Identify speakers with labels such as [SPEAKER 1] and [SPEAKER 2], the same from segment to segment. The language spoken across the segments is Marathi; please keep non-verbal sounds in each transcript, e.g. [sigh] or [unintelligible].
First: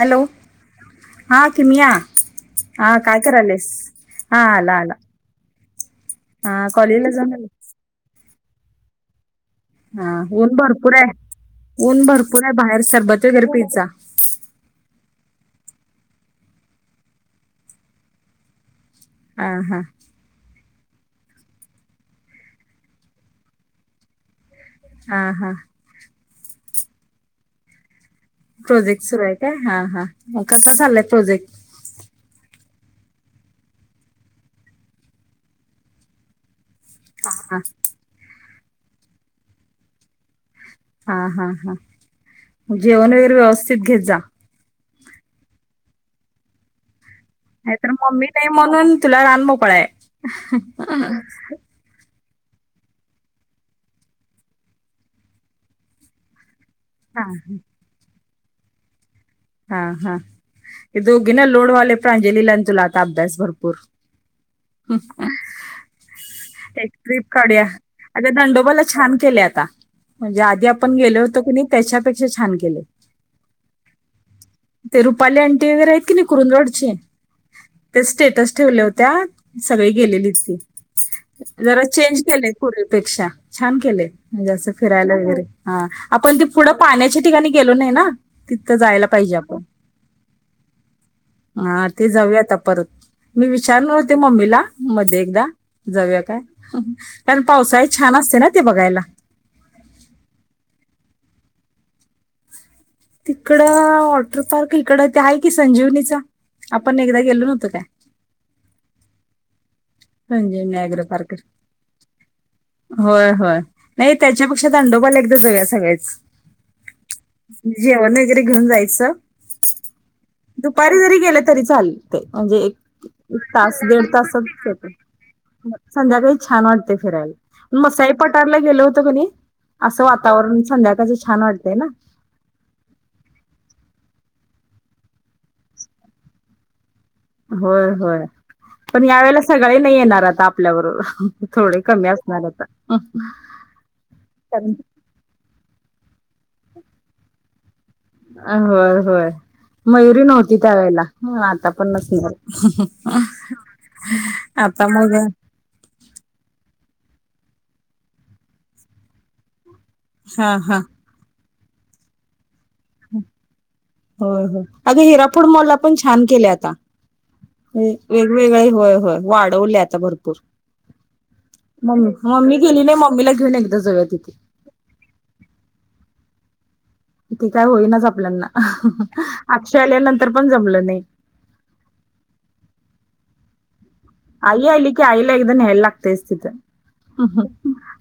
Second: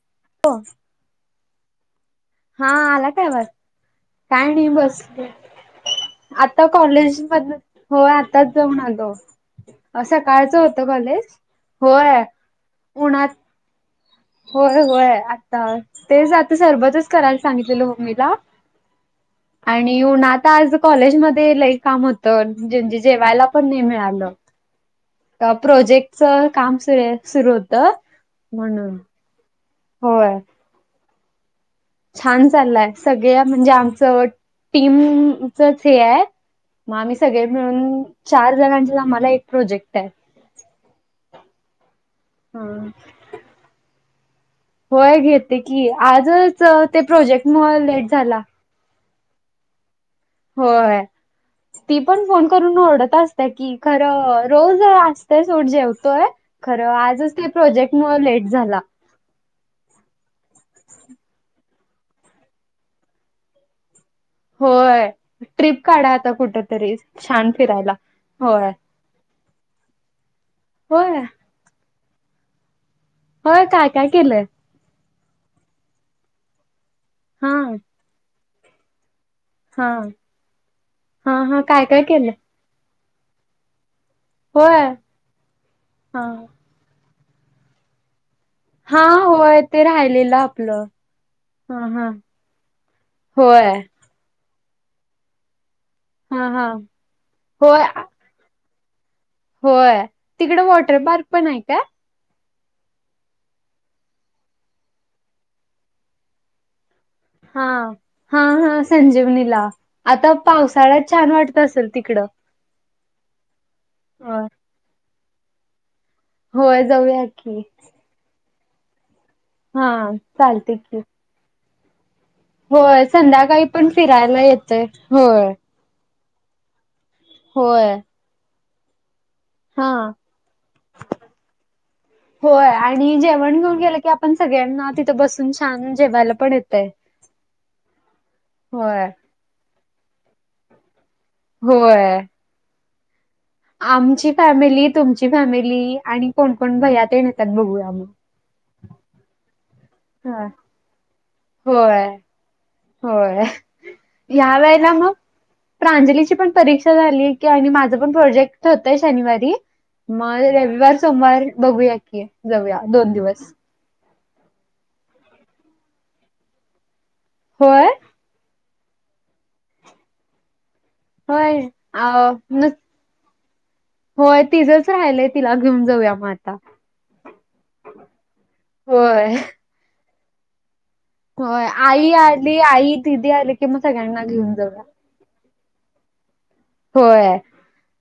[SPEAKER 1] हॅलो....
[SPEAKER 2] हो..
[SPEAKER 1] हां किमया-.
[SPEAKER 2] हा आला काय आवाज
[SPEAKER 1] हा
[SPEAKER 2] काय नाही
[SPEAKER 1] आला आला
[SPEAKER 2] बस.. आता
[SPEAKER 1] हा कॉलेजला
[SPEAKER 2] कॉलेज
[SPEAKER 1] जाऊन आली?
[SPEAKER 2] मधनं हो आताच जाऊन आलो..
[SPEAKER 1] हा ऊन
[SPEAKER 2] सकाळचं होत
[SPEAKER 1] भरपूर आहे
[SPEAKER 2] कॉलेज होय, उन असतं...
[SPEAKER 1] पिझ्झा,
[SPEAKER 2] होय, होय आता तेच आता सर्बतच करायला सांगितलेलं, हो ममीला
[SPEAKER 1] हा हा
[SPEAKER 2] आणि उन्हात, आज कॉलेज मध्ये लईक काम होतं, म्हणजे जेवायला पण नाही मिळालं.
[SPEAKER 1] हा हा
[SPEAKER 2] प्रोजेक्टच काम, सु सुरू होत.
[SPEAKER 1] प्रोजेक्ट सुरू आहे काय हा हा मग कसा चाललाय प्रोजेक्ट..
[SPEAKER 2] छान चाललाय सगळ्या म्हणजे आमचं टीमच च हे आहे-. मग आम्ही सगळे
[SPEAKER 1] हा
[SPEAKER 2] मिळुन चार जणांचे आम्हाला एक प्रोजेक्ट-. आहे.
[SPEAKER 1] हा हा हा
[SPEAKER 2] ह
[SPEAKER 1] जेवण वगैरे व्यवस्थित घेत जा....
[SPEAKER 2] होय घेते की, आजच ते प्रोजेक्ट-..
[SPEAKER 1] नाही
[SPEAKER 2] मुळ
[SPEAKER 1] तर
[SPEAKER 2] लेट
[SPEAKER 1] मम्मी
[SPEAKER 2] झाला.
[SPEAKER 1] नाही म्हणुन, तुला रान मोकळा आहे,
[SPEAKER 2] होय. ती पण फोन करून, ओरढत असते की, खरं रोज असते सोट जेवतोय. खरं
[SPEAKER 1] हा
[SPEAKER 2] आजच ते,
[SPEAKER 1] हा
[SPEAKER 2] प्रोजेक्ट मूळ ते लेट झाला.
[SPEAKER 1] हा हा, ह्या दोघींला लोड होईलय, प्रांंजलला अन् तुला आता अभ्यास भरपूर,
[SPEAKER 2] होय ट्रीप काढा आता, कुठ तरी छान फिरायला.
[SPEAKER 1] अग
[SPEAKER 2] होय
[SPEAKER 1] दंडोबाला छान केले, आता म्हणजे आधी आपण गेलो
[SPEAKER 2] होय.
[SPEAKER 1] होतो, कुनी त्याच्यापेक्षा छान केले.
[SPEAKER 2] हो काय, काय केलंय?
[SPEAKER 1] ते रुपाली अंटी वगैरे आहेत, कीनी कुरुद वाढ ची
[SPEAKER 2] हा
[SPEAKER 1] ते स्टेटस ठेवल्या होत्या.
[SPEAKER 2] हा
[SPEAKER 1] सगळी गेलेली ती,
[SPEAKER 2] हा हा
[SPEAKER 1] जरा
[SPEAKER 2] काय काय
[SPEAKER 1] चेंज
[SPEAKER 2] केलंय
[SPEAKER 1] केले. पुर्वी पेक्षा छान केलेे, म्हणजे अस
[SPEAKER 2] होय.
[SPEAKER 1] फिरायला वगैरे,
[SPEAKER 2] हा
[SPEAKER 1] आपण ते पुढ पाण्याच्या ठिकाणी गेलो नाही ना, तिथं
[SPEAKER 2] हा
[SPEAKER 1] जायला जा
[SPEAKER 2] होय
[SPEAKER 1] आपण,
[SPEAKER 2] ते राहिलेलं आपलं
[SPEAKER 1] हा ते जाऊया आता परत, मी
[SPEAKER 2] होय
[SPEAKER 1] विचारल बोलणार होते म्मीला, मध्ये एकदा जाऊ का,
[SPEAKER 2] हा हा
[SPEAKER 1] कारण
[SPEAKER 2] होय
[SPEAKER 1] पावसाळी छान असते ना. ते बघायला.
[SPEAKER 2] होय, तिकड वॉटर पार्क पण आहे काय?
[SPEAKER 1] तिकडं वॉटर पार्क, इकड ते आहे की संजीवनीचा. आपण एकदा गेलो
[SPEAKER 2] हा,
[SPEAKER 1] नव्हतो काय
[SPEAKER 2] हा, हा, संजीवनीला आता
[SPEAKER 1] संजीवनी अॅग्रो
[SPEAKER 2] पावसाळ्यात छान
[SPEAKER 1] पार्क
[SPEAKER 2] वाटत असेल तिकडं.
[SPEAKER 1] होय, होय, नाही
[SPEAKER 2] होय
[SPEAKER 1] त्याच्यापेक्षा दांडोबाल एकदा जाऊया सगळेच.
[SPEAKER 2] होय जाऊया की.
[SPEAKER 1] टीफिन वगैरे, घेनऊन जायचं.
[SPEAKER 2] हा, चालते की.
[SPEAKER 1] [unintelligible] गेलं तरी चालते म्हणजे, एक
[SPEAKER 2] होय,
[SPEAKER 1] एक
[SPEAKER 2] संध्याकाळी
[SPEAKER 1] तास
[SPEAKER 2] पण
[SPEAKER 1] दीड
[SPEAKER 2] फिरायला
[SPEAKER 1] तासात
[SPEAKER 2] येतय,
[SPEAKER 1] येते
[SPEAKER 2] होय.
[SPEAKER 1] संध्याकाळी छान वाटते य, फिरायला
[SPEAKER 2] होय
[SPEAKER 1] मसासाई पटारला गेल होते की नाई,
[SPEAKER 2] हा
[SPEAKER 1] असं वातावरण, संध्याकाळचं छान वाटतय ना.
[SPEAKER 2] होय, आणि जेवण घेऊन गेलं की, आपण सगळ्यांना तिथे, बसून छान जेवायला पण येतय.
[SPEAKER 1] होय, होय पण
[SPEAKER 2] होय
[SPEAKER 1] या वेेळेला सगळे नाही येणार आता, आपल्या बरोबर. थोडे कमी,
[SPEAKER 2] होय
[SPEAKER 1] असणार आता.
[SPEAKER 2] आमची
[SPEAKER 1] कारण
[SPEAKER 2] फॅमिली, तुमची फॅमिली आणि कोण, कोण भैया तेन येतात बघूया मग,
[SPEAKER 1] हा, होय, होय, मयुरी
[SPEAKER 2] हा.
[SPEAKER 1] नव्हती त्या वेळेला, आता पण
[SPEAKER 2] होय,
[SPEAKER 1] नसणार.
[SPEAKER 2] होय. ह्या
[SPEAKER 1] आता
[SPEAKER 2] वेळेला
[SPEAKER 1] मग,
[SPEAKER 2] प्रांजलीची पण परीक्षा झाली कि, आणि माझं पण प्रोजेक्ट होतय शनिवारी. मग
[SPEAKER 1] हा हा
[SPEAKER 2] रविवार सोमवार बघूया की, जाऊया दोन दिवस.
[SPEAKER 1] होय, होय अगं, हिरापूड मॉलला पण छान केले, आता.
[SPEAKER 2] होय,
[SPEAKER 1] वेगवेगळे होय, होय वाढवले आता भरपूर,
[SPEAKER 2] होय. अ
[SPEAKER 1] मम्मी, मम्मी
[SPEAKER 2] न
[SPEAKER 1] गेली नाही मम्मीला घेऊन एकदा, जाऊया तिथे,
[SPEAKER 2] होय तिझंच राहिलंय तिला घेऊन जाऊया मग आता
[SPEAKER 1] किती काय होईनाच आपल्याना
[SPEAKER 2] होय,
[SPEAKER 1] अक्षय आल्यानंतर पण जमलं नाही
[SPEAKER 2] हो आई आली आई, दिदी आली की मग सगळ्यांना- घेऊन
[SPEAKER 1] आई
[SPEAKER 2] जाऊया.
[SPEAKER 1] आली की आईला एकदा न्यायला लागतयेस तिथ... अं
[SPEAKER 2] होय,
[SPEAKER 1] ह्....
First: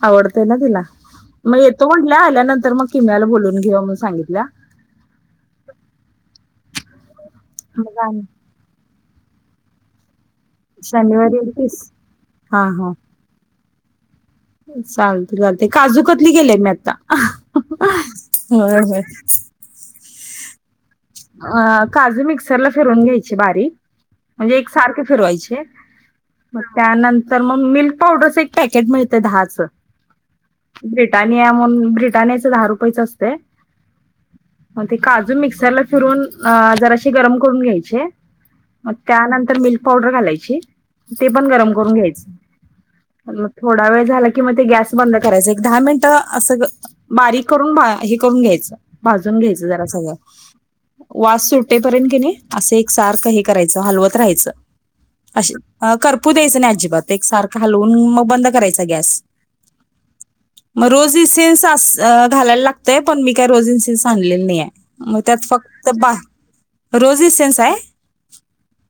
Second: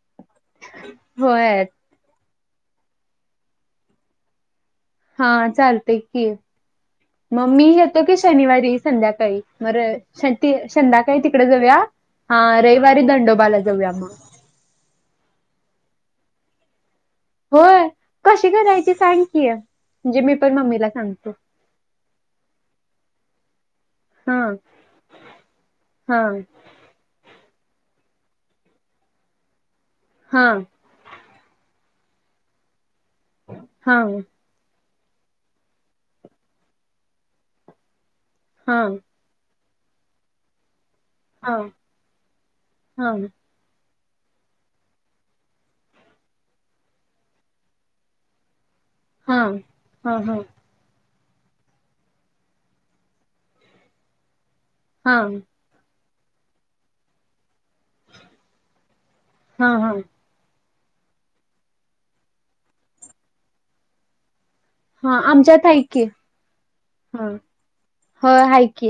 [SPEAKER 1] आवडतय ना तिला मग
[SPEAKER 2] होय.
[SPEAKER 1] एक... - तो म्हंटलं आल्यानंतर मग किमयाला बोलुन घेवू म्हणून सांगितल्या-
[SPEAKER 2] हा चालतेय की, मग मी येतो की
[SPEAKER 1] मग
[SPEAKER 2] शनिवारी संध्याकाळी म रविवारी शती संधाकाळी
[SPEAKER 1] शनिवारी
[SPEAKER 2] तिकडे जाऊया,
[SPEAKER 1] येतीस?
[SPEAKER 2] हा रविवारी दंडोबाला जाऊया मग.
[SPEAKER 1] चालत चालते, काजूकत्तली, गेले मी आता.
[SPEAKER 2] होय कशी
[SPEAKER 1] होय
[SPEAKER 2] करायची
[SPEAKER 1] होय.
[SPEAKER 2] सांग की, म्हणजे मी पण मम्मीला सांगतो
[SPEAKER 1] अ काजू मिक्सरला, फिरून घ्यायची बारीक.
[SPEAKER 2] हा
[SPEAKER 1] म्हणजे एक सारखे फिरवायचे,
[SPEAKER 2] हा
[SPEAKER 1] त्यानंतर मग मिल्क पावडरच एक पॅकेट मिळतं दहाचं
[SPEAKER 2] हा
[SPEAKER 1] ब्रिटानिया म्हणून ब्रिटानियाच दहा रुपयेच असते
[SPEAKER 2] हा
[SPEAKER 1] मग ते काजू मिक्सरला फिरून जराशी गरम करून घ्यायचे
[SPEAKER 2] हा
[SPEAKER 1] मग त्यानंतर मिल्क पावडर घालायची ते पण
[SPEAKER 2] हा हा
[SPEAKER 1] गरम करून
[SPEAKER 2] हा
[SPEAKER 1] घ्यायचं थोडा वेळ झाला की मग ते गॅस बंद करायचं एक दहा मिनिटं असं बारीक करून हे करून घ्यायचं भाजून
[SPEAKER 2] हा
[SPEAKER 1] घ्यायचं जरा सगळं
[SPEAKER 2] हा
[SPEAKER 1] वास सुटेपर्यंत की नाही असं एक सारख हे करायचं हलवत राहायचं
[SPEAKER 2] हा
[SPEAKER 1] असे करपू द्यायचं नाही अजिबात एक सारखं हलवून मग बंद करायचा गॅस
[SPEAKER 2] हा हा
[SPEAKER 1] मग रोज इन सिन् घालायला लागतय पण मी काही रोज इन सिन्स आणलेली नाही आहे
[SPEAKER 2] हा
[SPEAKER 1] मग त्यात
[SPEAKER 2] आमच्याता
[SPEAKER 1] फक्त बा रोजी सनस आहे
[SPEAKER 2] होय आहे की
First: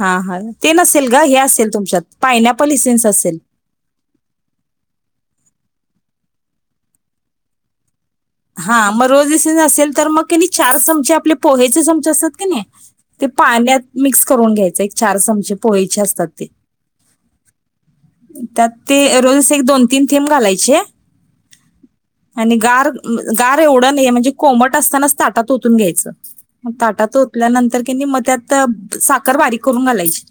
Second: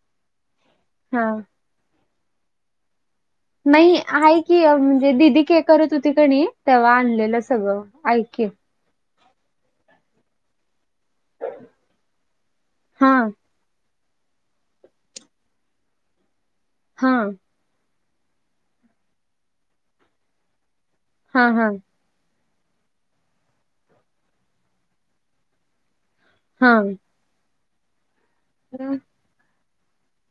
[SPEAKER 1] हा हा ते नसेल ग
[SPEAKER 2] हा
[SPEAKER 1] हे असेल तुमच्यात पायनॅपल इसन्स असेल
[SPEAKER 2] नाही आहे की म्हणजे दिदी के करत होती कणी तेव्हा आणलेलं सगळं ऐके
[SPEAKER 1] हा मग रोज असेल तर मग त्यांनी चार चम आपले पोहेचे चम असतात क नाही
[SPEAKER 2] हा
[SPEAKER 1] ते पाण्यात मिक्स करून घ्यायच एक चार चमचे पोळीचे असतात ते
[SPEAKER 2] हा
[SPEAKER 1] त्यात ते रोजच एक दोन तीन थेंब घालायचे
[SPEAKER 2] हा हा
[SPEAKER 1] आणि गार गार एवढं नाहीे म्हणजे कोमट असतानाच ताटात ओतून घ्यायचं
[SPEAKER 2] हा
[SPEAKER 1] ताटा तोतल्यानंतर त्यांनी मग त्यात साखर बारीक करून घालायची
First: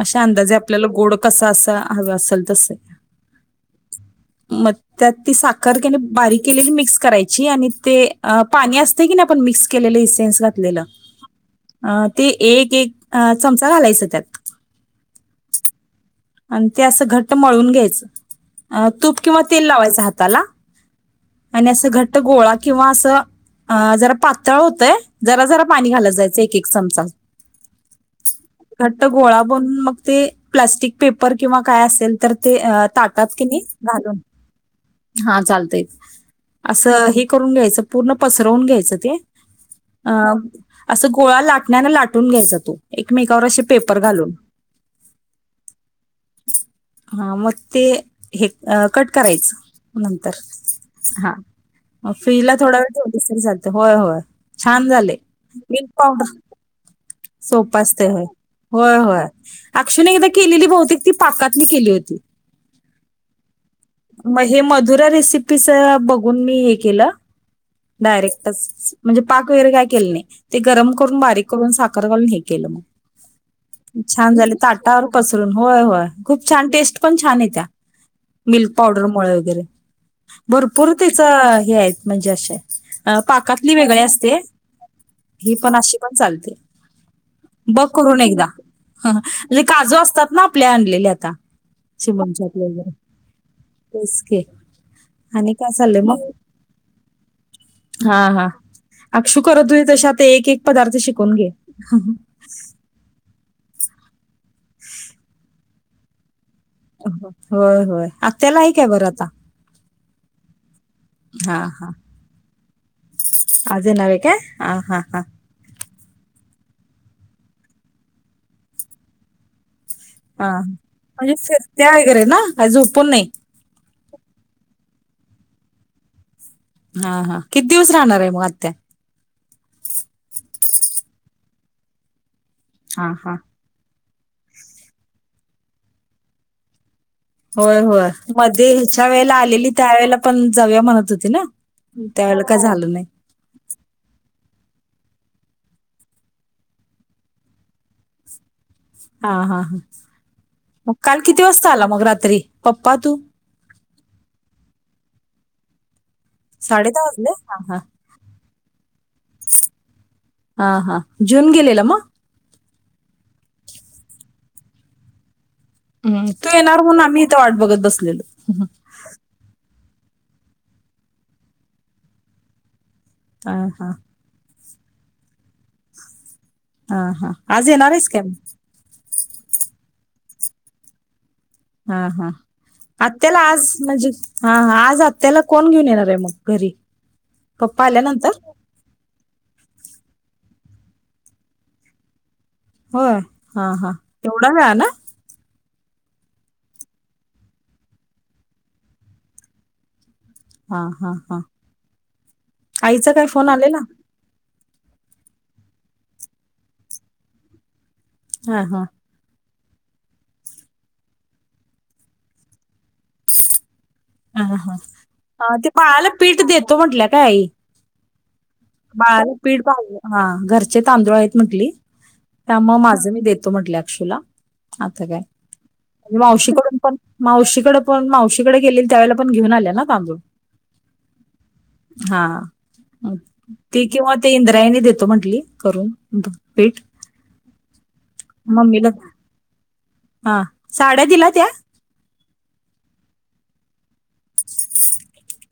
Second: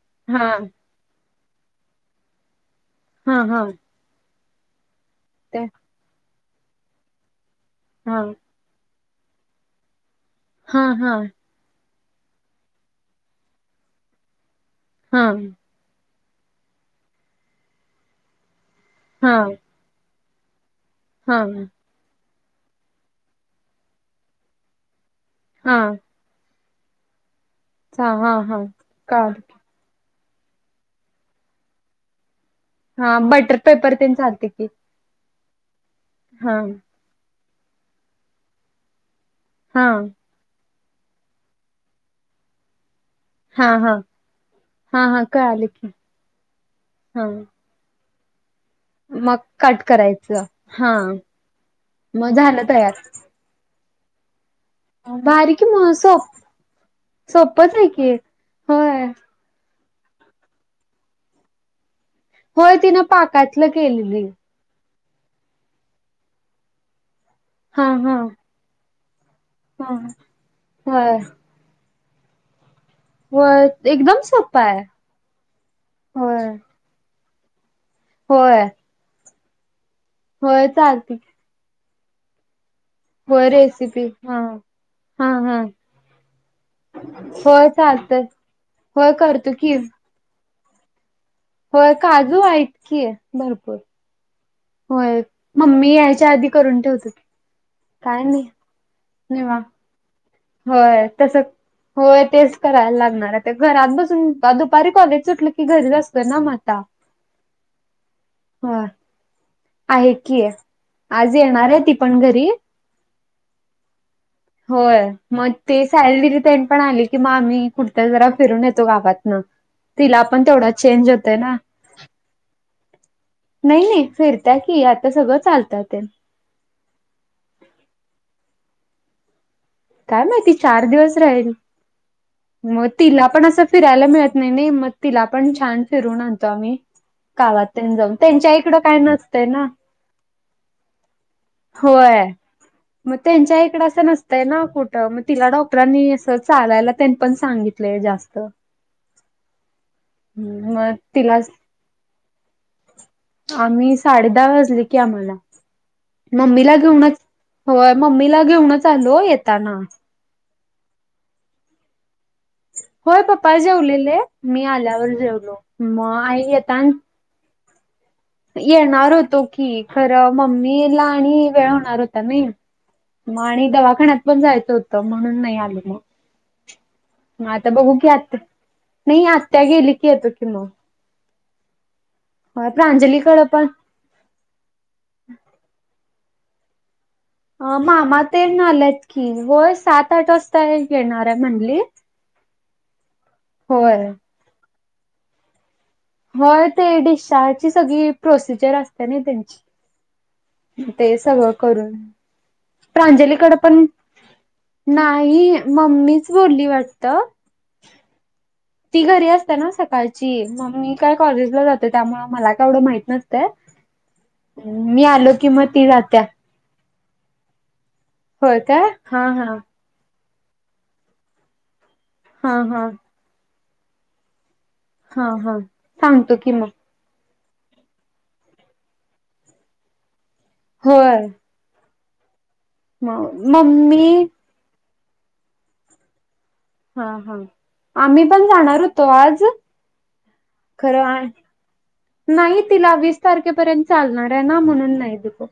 [SPEAKER 1] अशा
[SPEAKER 2] हा
[SPEAKER 1] अंदाजे आपल्याला गोड कसा असा ह असेल तस
[SPEAKER 2] हा हा
[SPEAKER 1] मग त्यात ती
[SPEAKER 2] ते
[SPEAKER 1] साखर त्याने बारीक केलेली मिक्स करायची आणि ते
[SPEAKER 2] हा
[SPEAKER 1] पाणी असत की नाही आपण मिक्स केलेलं इसेन्स
[SPEAKER 2] हा
[SPEAKER 1] घातलेलं
[SPEAKER 2] हा
[SPEAKER 1] अ ते एक एक चमचा घालायचं त्यात
[SPEAKER 2] हा
[SPEAKER 1] आणि ते असं घट्ट मळवून घ्यायचं तूप
[SPEAKER 2] हा
[SPEAKER 1] किंवा तेल लावायचं हाताला
[SPEAKER 2] हा
[SPEAKER 1] आणि असं घट्ट गोळा किंवा असं जरा पातळ होतय जरा जरा पाणी घालत जायचं एक एक चमचा
[SPEAKER 2] हा हा
[SPEAKER 1] घट्ट
[SPEAKER 2] काल
[SPEAKER 1] गोळा बनून मग ते प्लास्टिक पेपर किंवा काय असेल तर ते
[SPEAKER 2] हा
[SPEAKER 1] ताटात कि
[SPEAKER 2] बटर
[SPEAKER 1] नाही
[SPEAKER 2] पेपर तेन
[SPEAKER 1] घालून
[SPEAKER 2] चालते की
[SPEAKER 1] हा चालतय
[SPEAKER 2] हा
[SPEAKER 1] असं हे करून घ्यायचं पूर्ण पसरवून घ्यायचं ते
[SPEAKER 2] हा
[SPEAKER 1] अ, असं गोळा लाटण्याने लाटून घ्यायचा तो एकमेकावर असे
[SPEAKER 2] हा हा
[SPEAKER 1] पेपर घालून
[SPEAKER 2] हा हा कळले की
[SPEAKER 1] हा मग ते हे कट
[SPEAKER 2] मग कट
[SPEAKER 1] करायचं नंतर
[SPEAKER 2] करायचं
[SPEAKER 1] हा
[SPEAKER 2] मग
[SPEAKER 1] फ्रीज ला
[SPEAKER 2] झालं
[SPEAKER 1] थोडा वेळ
[SPEAKER 2] तयार
[SPEAKER 1] ठेवतेसरी होय होय छान झाले
[SPEAKER 2] भारी कि
[SPEAKER 1] मिल्क
[SPEAKER 2] मग सोप
[SPEAKER 1] पावडर
[SPEAKER 2] सोपच
[SPEAKER 1] सोप
[SPEAKER 2] आहे
[SPEAKER 1] असते
[SPEAKER 2] की
[SPEAKER 1] होय होय होय. अक्षु एकदा केलेली बहुतेक ती पाकातली केली होती.
[SPEAKER 2] होय तिनं पाकातलं केलेलं
[SPEAKER 1] मग हे मधुरा रेसिपीच बघून मी हे केलं
[SPEAKER 2] हा हा
[SPEAKER 1] डायरेक्टच म्हणजे पाक वगैरे काय केलं
[SPEAKER 2] ह
[SPEAKER 1] नाही ते गरम
[SPEAKER 2] होय
[SPEAKER 1] करून बारीक करून साखर घालून हे केलं मग.
[SPEAKER 2] होय एकदम
[SPEAKER 1] छान झाले
[SPEAKER 2] सोपा आहे
[SPEAKER 1] ताटावर होय होय खूप छान टेस्ट पण छान येत्या
[SPEAKER 2] होय
[SPEAKER 1] मिल्क पावडरमुळे वगैरे.
[SPEAKER 2] होय
[SPEAKER 1] भरपूर
[SPEAKER 2] चालते
[SPEAKER 1] त्याच हे आहेत म्हणजे अशे. अ
[SPEAKER 2] होय
[SPEAKER 1] पाकातली वेगळे
[SPEAKER 2] रेसिपी
[SPEAKER 1] असते
[SPEAKER 2] हा हा
[SPEAKER 1] ही
[SPEAKER 2] हा
[SPEAKER 1] पण अशी पण चालते.
[SPEAKER 2] होय
[SPEAKER 1] बघ करून
[SPEAKER 2] चालतय
[SPEAKER 1] एकदा
[SPEAKER 2] होय करतो
[SPEAKER 1] म्हणजे
[SPEAKER 2] की
[SPEAKER 1] काजू असतात ना आपल्या आणलेले आता.
[SPEAKER 2] होय काजू आहेत की भरपूर.
[SPEAKER 1] तेसकि.
[SPEAKER 2] होय मम्मी याच्या आधी करून ठेवतो. काय
[SPEAKER 1] हा हा
[SPEAKER 2] नाही
[SPEAKER 1] अक्षु
[SPEAKER 2] निवा
[SPEAKER 1] करत होती तशी आता एक एक पदार्थ
[SPEAKER 2] होय
[SPEAKER 1] शिकून
[SPEAKER 2] तस
[SPEAKER 1] घे
[SPEAKER 2] होय. तेचं करायला लागणार घरात बसून दुपारी कॉलेज सुटलं की घरीच असतं न म आता.
[SPEAKER 1] होय होय आत्याला आहे काय
[SPEAKER 2] होय
[SPEAKER 1] बरं आता?
[SPEAKER 2] आहे की आज
[SPEAKER 1] हा
[SPEAKER 2] येणार आहे
[SPEAKER 1] हा
[SPEAKER 2] ती पण घरी.
[SPEAKER 1] आज येणारे काय? हा
[SPEAKER 2] होय.
[SPEAKER 1] हा हा
[SPEAKER 2] मग ते सायली दीदींतें पण आली की मग आम्ही कुटतर जरा फिरून येतो गावातन. तिला पण तेवढा चेंज होतोय ना.
[SPEAKER 1] त्या वगैरे ना काय झोपूण नाही.
[SPEAKER 2] नाही नाही फिरत्या की आता सगळं चालत्या तेन.
[SPEAKER 1] हा हा किती दिवस राहणार आहे मग आत्या?
[SPEAKER 2] काय माहिती चार दिवस राहील मग
[SPEAKER 1] हा
[SPEAKER 2] तिला
[SPEAKER 1] हा
[SPEAKER 2] पण असं फिरायला मिळत नाही नाही मग तिला पण छान फिरून आणतो आम्ही. गावात
[SPEAKER 1] होय
[SPEAKER 2] तेन
[SPEAKER 1] होय
[SPEAKER 2] जाऊन त्यांच्या
[SPEAKER 1] मध्ये
[SPEAKER 2] इकडं काय
[SPEAKER 1] हिच्या वेळेला
[SPEAKER 2] नसतंय ना.
[SPEAKER 1] आलेली त्या वेळेला पण जाऊया म्हणत होती ना? त्या
[SPEAKER 2] होय.
[SPEAKER 1] वेळेला काय झालं नाही.
[SPEAKER 2] मग त्यांच्या इकडं असं नसतंय ना कूटं मग तिला डॉक्टरांनी असं चालायला तेन पण सांगितलंय जास्त.
[SPEAKER 1] हा हा हा मग काल किती वाजता आला मग रात्री पप्पा तू?
[SPEAKER 2] आम्ही साडे दहा वाजले की आम्हाला. मम्मीला
[SPEAKER 1] साडे दहा
[SPEAKER 2] घेऊनच
[SPEAKER 1] वाजले हा हा
[SPEAKER 2] होय मम्मीला घेऊनच आलो येताना.
[SPEAKER 1] हा हा जून गेलेला मग?
[SPEAKER 2] होय पप्पा जेवलेले मी आल्यावर जेवलो. मग
[SPEAKER 1] हम्म.
[SPEAKER 2] आई
[SPEAKER 1] तू येणार
[SPEAKER 2] येतान
[SPEAKER 1] म्हणून आम्ही इथे वाट बघत बसलेलो.
[SPEAKER 2] येणार होतो की खरं मम्मी ला आणि वेळ होणार होता नाही. मग
[SPEAKER 1] हा
[SPEAKER 2] आणि
[SPEAKER 1] हा
[SPEAKER 2] दवाखान्यात पण जायचं होतं म्हणून नाही आलो म.
[SPEAKER 1] हा हा
[SPEAKER 2] म
[SPEAKER 1] आज
[SPEAKER 2] आता
[SPEAKER 1] येणार
[SPEAKER 2] बघू
[SPEAKER 1] आहेस
[SPEAKER 2] की
[SPEAKER 1] काय
[SPEAKER 2] आत्या
[SPEAKER 1] मग
[SPEAKER 2] नाही आत्या गेली की येतो कि मग.
[SPEAKER 1] हा हा
[SPEAKER 2] होय
[SPEAKER 1] आत्याला
[SPEAKER 2] प्रांजलीकडं
[SPEAKER 1] आज
[SPEAKER 2] पण
[SPEAKER 1] म्हणजे हा आज आत्याला कोण घेऊन येणार आहे मग घरी? पप्पा
[SPEAKER 2] मामा
[SPEAKER 1] आल्यानंतर
[SPEAKER 2] तेन आल्यात की होय सात आठ वाजता येेणार आहे म्हणली.
[SPEAKER 1] होय हा हा
[SPEAKER 2] होय
[SPEAKER 1] तेढ्या वेळानं.
[SPEAKER 2] होय ते डिस्चार्जची सगळी प्रोसिजर असते ना त्यांची.
[SPEAKER 1] हा हा
[SPEAKER 2] ते
[SPEAKER 1] हा
[SPEAKER 2] सगळं करून
[SPEAKER 1] आईचा काय फोन
[SPEAKER 2] प्रांजलीकड
[SPEAKER 1] आलेला
[SPEAKER 2] पण नाही मम्मीच बोली वाटत.
[SPEAKER 1] हा हा.
[SPEAKER 2] ती घरी असते ना सकाळची मग मी काय कॉलेजला जाते त्यामुळं मला काय कवढं माहित नसतय.
[SPEAKER 1] हा हा ते
[SPEAKER 2] ती
[SPEAKER 1] बाळाला
[SPEAKER 2] जात्या
[SPEAKER 1] पीठ देतो म्हटलं काय आई
[SPEAKER 2] होय काय हा
[SPEAKER 1] बाळाला
[SPEAKER 2] हा
[SPEAKER 1] पीड पाजलं हा घरचे तांदूळ आहेत म्हंटली.
[SPEAKER 2] हा
[SPEAKER 1] त्यामुळं मग
[SPEAKER 2] हा
[SPEAKER 1] माझं मी देतो म्हटले अक्षुला. आता काय
[SPEAKER 2] हा हा सांगतो की मग
[SPEAKER 1] मावशीकडून पण मावशीकड पण मावशीकडे गेलेली त्यावेळेला पण घेऊन आल्या ना तांदूळ?
[SPEAKER 2] होय.
[SPEAKER 1] हा
[SPEAKER 2] [inaudible]
[SPEAKER 1] ती किंवा
[SPEAKER 2] मम्मी
[SPEAKER 1] ते इंद्रायणी देतो म्हंटली करून. पीठ.
[SPEAKER 2] हा हा आम्ही पण जाणार
[SPEAKER 1] मम्मीला
[SPEAKER 2] होतो आज
[SPEAKER 1] हां, साड्या
[SPEAKER 2] खरं
[SPEAKER 1] दिला त्या?
[SPEAKER 2] नाही तिला वीस तारखेपर्यंत चालणार आहे ना म्हणून नाही देतो.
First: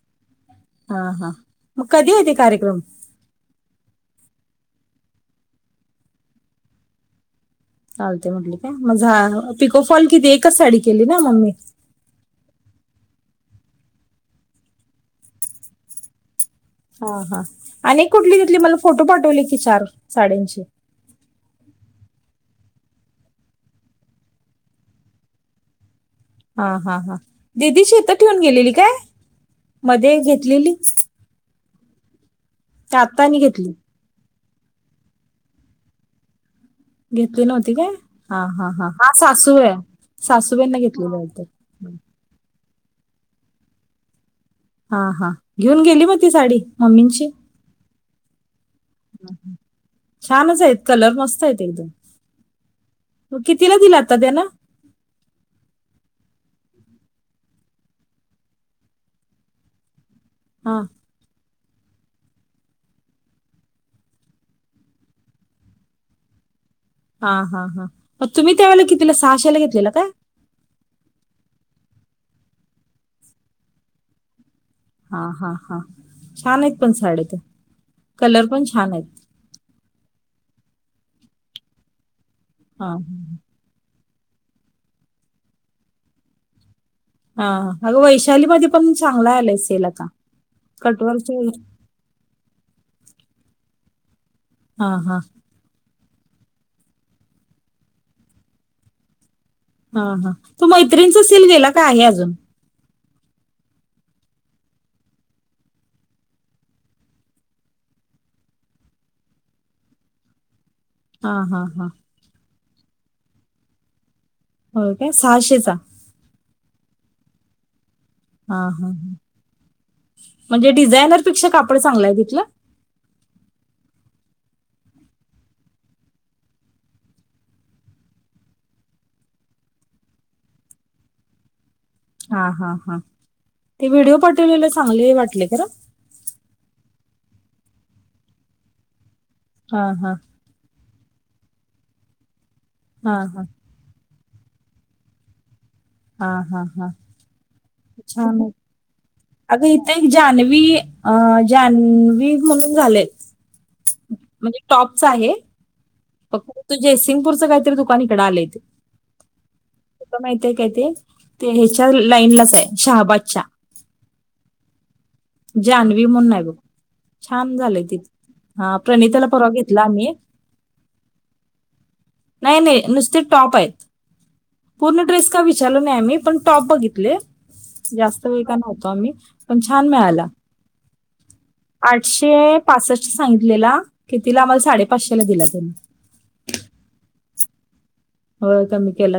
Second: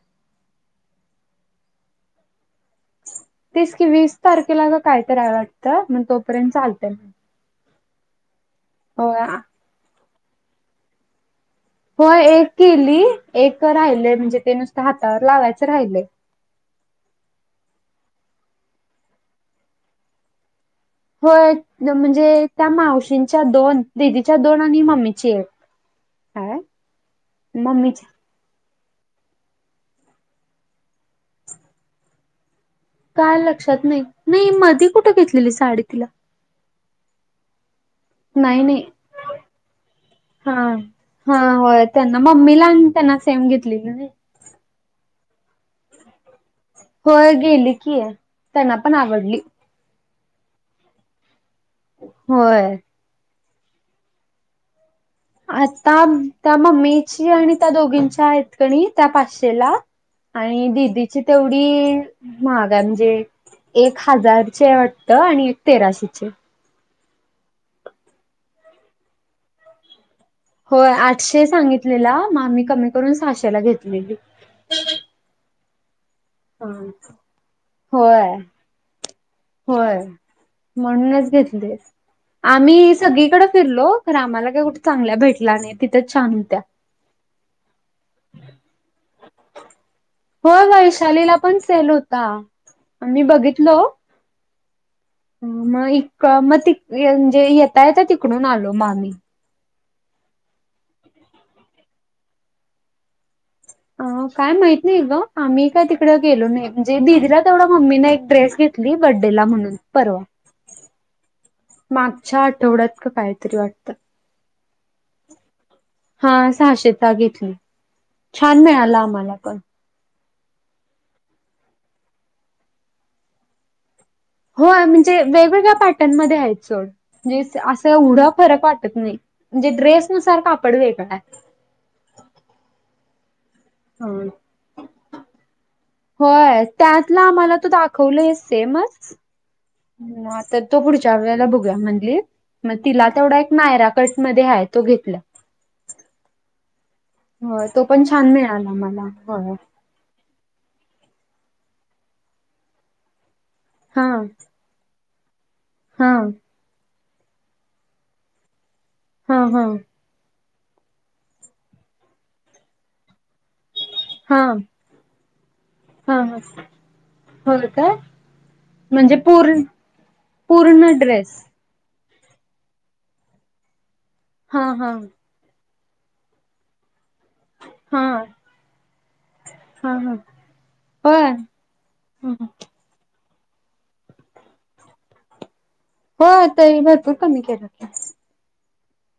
[SPEAKER 1] हा हा मग कधी ये ते कार्यक्रम?
[SPEAKER 2] तीस की वीस तारखेला कायतरीय वाटतं मग तोपर्यंत चालतंय
[SPEAKER 1] चालते म्हटले का म
[SPEAKER 2] हो
[SPEAKER 1] झा पिकोफॉल किती एकच साडी केली ना म मी.
[SPEAKER 2] हो एक केली, एक राहिले म्हणजे ते नुसत हातावर लावायचं राहिलंय
[SPEAKER 1] हा हा आणि कुठली घेतली मला फोटो पाठवले की चार साड्यांचे
[SPEAKER 2] होय म्हणजे त्या मावशींच्या दोन, दीदी या दोन आणि मम्मीची एक काय
[SPEAKER 1] हा हा हा दीदीची
[SPEAKER 2] मम्मीची
[SPEAKER 1] इथ ठेऊन गेलेली काय? मध्ये एक घेतलेली. का आता
[SPEAKER 2] काय
[SPEAKER 1] आणि घेतली
[SPEAKER 2] लक्षात नाही, मी मधी कुठं घेतलेली साडी तिला?
[SPEAKER 1] घेतली नव्हती काय? हा
[SPEAKER 2] नाही
[SPEAKER 1] हा
[SPEAKER 2] नाही
[SPEAKER 1] हां हा सासू
[SPEAKER 2] हा
[SPEAKER 1] सासूबाईंना घेतलिली
[SPEAKER 2] हा
[SPEAKER 1] वाटत.
[SPEAKER 2] होय त्यांना मम्मी ला त्यांना सेम घेतलेली ना.
[SPEAKER 1] हा हा घेऊन गेली मग ती साडी, मम्मी.
[SPEAKER 2] होय गेली की? त्यांना पण आवडली.
[SPEAKER 1] छानच आहेत कलर मस्त आहेत एकदम,
[SPEAKER 2] होय.
[SPEAKER 1] कितीला दिला आता त्याना.
[SPEAKER 2] आता त्या मम्मीची आणि त्या दोघींच्या आहेत कणी त्या पाचशेला. आणि
[SPEAKER 1] हा
[SPEAKER 2] दिदीची तेवढी महाग आहे म्हणजे. एक हजारची वाटत आणि एक तेराशीचे ई.
[SPEAKER 1] हा हा हा तुम्ही त्यावेळेला कितीला सहाशेला घेतलेलं काय?
[SPEAKER 2] होय आठशे सांगितलेला मग आम्ही कमी करून सहाशेला घेतलेली.
[SPEAKER 1] हा हा हा छान आहेत पण साड्या ते
[SPEAKER 2] होय
[SPEAKER 1] कलर पण छान आहेत.
[SPEAKER 2] होय म्हणूनच घेतले
[SPEAKER 1] हा
[SPEAKER 2] आम्ही
[SPEAKER 1] हा
[SPEAKER 2] सगळीकडे फिरलो पण आम्हाला काय कुठे चांगल्या भेटल्या नाही तिथंच छान होत्या.
[SPEAKER 1] हा अगं वैशाली मध्ये पण चांगला आलाय सेल आता कटवर
[SPEAKER 2] का मी बघितलो
[SPEAKER 1] हा हा
[SPEAKER 2] मग इक मग त म्हणजे येता येत तिकडून आलो म आम्ही.
[SPEAKER 1] हा हा तो मैत्रीणचा सेल गेला का आहे अजून?
[SPEAKER 2] अ काय माहित नाही ग आम्ही काय तिकडें गेलो नाही म्हणजे दीदीला तेवढा मम्मी ना एक ड्रेस घेत दि बड्डे ला म्हणून परवा
[SPEAKER 1] हा हा हा
[SPEAKER 2] मागच्या आठवड्यात का कायतरी वाटतं.
[SPEAKER 1] हो का सहाशेचा.
[SPEAKER 2] हा सहाशेचा घेतली.
[SPEAKER 1] हा
[SPEAKER 2] छान
[SPEAKER 1] हा
[SPEAKER 2] मिळाला
[SPEAKER 1] ह
[SPEAKER 2] आम्हाला पण
[SPEAKER 1] म्हणजे डिझायनरपेक्षा कापड चांगलंय तिथलं.
[SPEAKER 2] हो म्हणजे वेगवेगळ्या पॅटर्नमध्येध्ये आहेत सोड म्हजें अस एवढा फरक वाटत नाही म्हणजे ड्रेस नुसार कापड वेगळा आहे.
[SPEAKER 1] हा हा हा ते व्हिडिओ पाठवलेला चांगले वाटले खर.
[SPEAKER 2] होय त्यातला आम्हाला त दाखवलय सेमच
[SPEAKER 1] हा हा
[SPEAKER 2] तर तो पुढच्या वेळेला बघूया म्हणली. मग तिला
[SPEAKER 1] हा
[SPEAKER 2] तेवढा
[SPEAKER 1] हा
[SPEAKER 2] एक मायरा कट मध्ये आहे तो घेतल.
[SPEAKER 1] हा हा हा
[SPEAKER 2] हो तो पण छान मिळाला मला होय.
[SPEAKER 1] अगं इथे एक जान्हवी अ जान्हवी म्हणून झाले.
[SPEAKER 2] हा
[SPEAKER 1] म्हणजे टॉपच आहे.
[SPEAKER 2] हा.
[SPEAKER 1] तुझे सिंगपूरचं काहीतरी दुकान इकड आलेयत.
[SPEAKER 2] हा हा.
[SPEAKER 1] तु माहित आहे काय ते? ते ह्याच्या लाईन लाच आहे शहाबादच्या
[SPEAKER 2] हा.
[SPEAKER 1] जान्हवी
[SPEAKER 2] हा हा
[SPEAKER 1] म्हणून बघ छान
[SPEAKER 2] होय
[SPEAKER 1] झालंय
[SPEAKER 2] काय
[SPEAKER 1] तिथ, हा
[SPEAKER 2] म्हणजे
[SPEAKER 1] प्रणिताला परवा
[SPEAKER 2] पूर्ण
[SPEAKER 1] घेतला आम्ही.
[SPEAKER 2] पूर्ण ड्रेस?
[SPEAKER 1] नाही नाही नुसते टॉप आहेत,
[SPEAKER 2] हा हा
[SPEAKER 1] पूर्ण ड्रेस च विचारलं नाही आम्ही, पण टॉप बघितले.
[SPEAKER 2] हा
[SPEAKER 1] जास्त वेळ का नव्हतो आम्ही पण छान
[SPEAKER 2] हा हा
[SPEAKER 1] मिळाला.
[SPEAKER 2] होय हं, हं.
[SPEAKER 1] आठशे पासष्ट सांगितलेला, कितिला आम्हाला साडेपाचशे ला दिला.
[SPEAKER 2] हो तरी भरपूर कमी केलेत.
[SPEAKER 1] होय कमी केला.